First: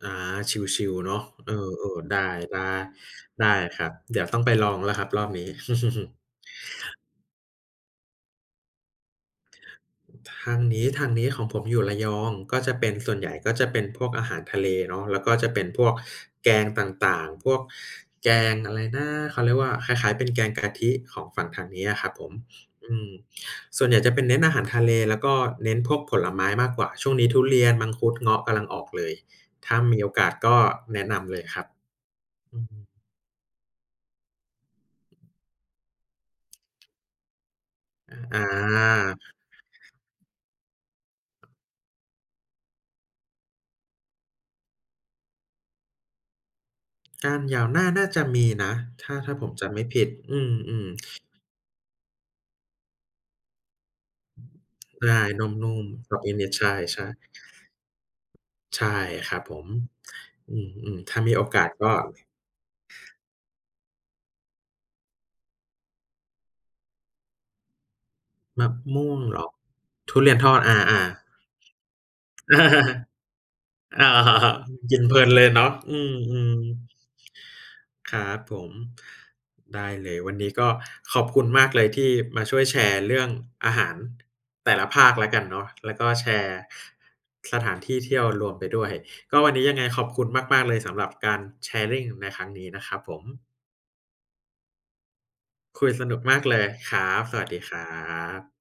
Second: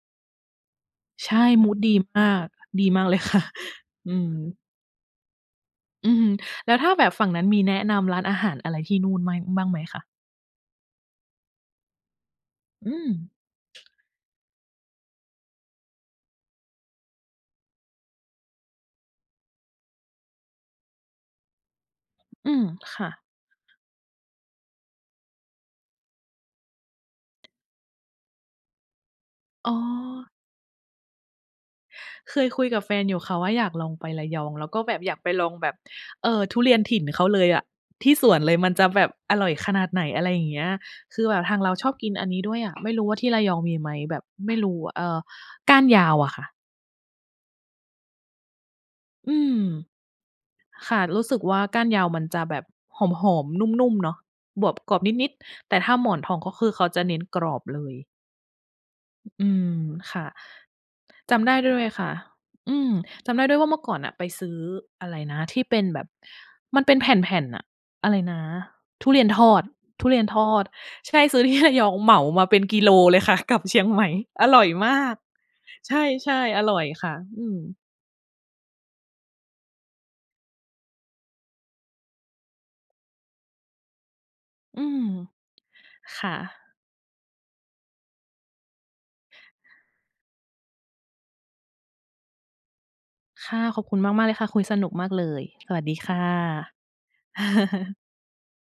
อา ชิล ๆ เนาะ ใช่ เออ มูดดีๆ ได้ มาก ดีมาก เลยค่ๆ ะ ได้ครับ อืเดี๋ยวต้องไปม ลองแล้วครับรอบนี้ อือฮึ แล้วถ้าแบบฝั่งนั้นมีแนะนำร้านอาหารอะไรที่นู่นไม่ บ้างไหมคะ? ทางนี้ ทางนี้ของผมอยู่ระยอง ก็จะเปอ็ืน ม ส่วนใหญ่ก็จะเป็นพวกอาหารทะเลเนาะ แล้วก็จะเป็นพวกแกงต่าง ๆ พวกแกงอะไรนะ เขาเรียกว่าคล้าย ๆ เป็นแกงกะทิของฝั่งทางเนี้ยครับผม อืม อืค่ม ะ ส่วนใหญ่จะเป็นเน้นอาหารทะเล แล้วก็เน้นพวกผลไม้มากกว่า ช่วงนี้ทุเรียน มังคุด เงาะ กำลังออกเลย อถ๋้ามีโอกอ าสก็แนะนำเลยครับ เคยอคืุอยฮกับึ แฟนอยู่ค่ะว่าอยากลองไประยอง แล้วก็แบบอยากไปลองแบบ เอ่อ ทุเรียนถิ่นเขาเลยอะ ทีอ ่สวอนเลย มันจะแบบอา ร่อยขนาดไหน อะไรอย่างเงี้ย คือแบบทางเราชอบกินอันนี้ด้วยอะ ไม่รู้ว่าที่ระยองมีไหม? แบบไม่รู้ เอ่อ ก้านยาวอะค่ะ ก้านยาวน่า น่าจะมีนะ ถ้า ถ้อืาผมม จำไม่ผิด อืม ค่ะ รูๆ ้สึกว่าก้านยาวมันจะแบบหอม ๆ นุ่ม ๆ เนาะ บวกกรอบใช่ นิด นุ่ๆ แต่ม ถ้าหมๆ กรอนอบทองนิก็ด ๆ ใคชือเขาจะ่ เน้นๆ กรอบเลย ใช่ครัอบืผม ม ค่ะ อืม ๆ ถ้ามจีโอำได้กาด้สวยไหมก็ ค่ะ? อืม จำได้ด้วยว่าเมื่อก่อนน่ะไปซื้ออะไรนะ ที่เป็นแบบมันเป็นแผ่น ๆ น่ะ อะไรนะ มะมทุ่วเรงียนเหรทอ? อด ทุทเรุียนเรียทนทออด ด อา ใช่ ๆ ซื้อที่ระยองเหมามาเป็นกิโลเลยค่ะกลับเชียงใหมอ๋่ อ อร่อยมกินาเพก ลินเลยเนาะ ใชอื่ อ ๆ อร่อยๆ ค่ะ อืม ครับผม ได้เลย วันนี้ก็ขอบคุณมากเลยที่มาช่วยแชร์เรื่องอาหารแต่อืละภม าคแล้วกันเนาะ แล้วก็คแช่ะ ร์สถานที่เที่ยวรวมไปด้วย ก็วันนี้ยังไงขอบคุณมาก ๆ เลย สำหรับการ sharing ในครั้งนี้นะครับผม ค่ะ ขอบคุณมาก ๆ เลยค่ะ คุยสนุกมากเลย สวัคสุดยีสคนุ่กมากเลย ครับ สะ วัสดีครับ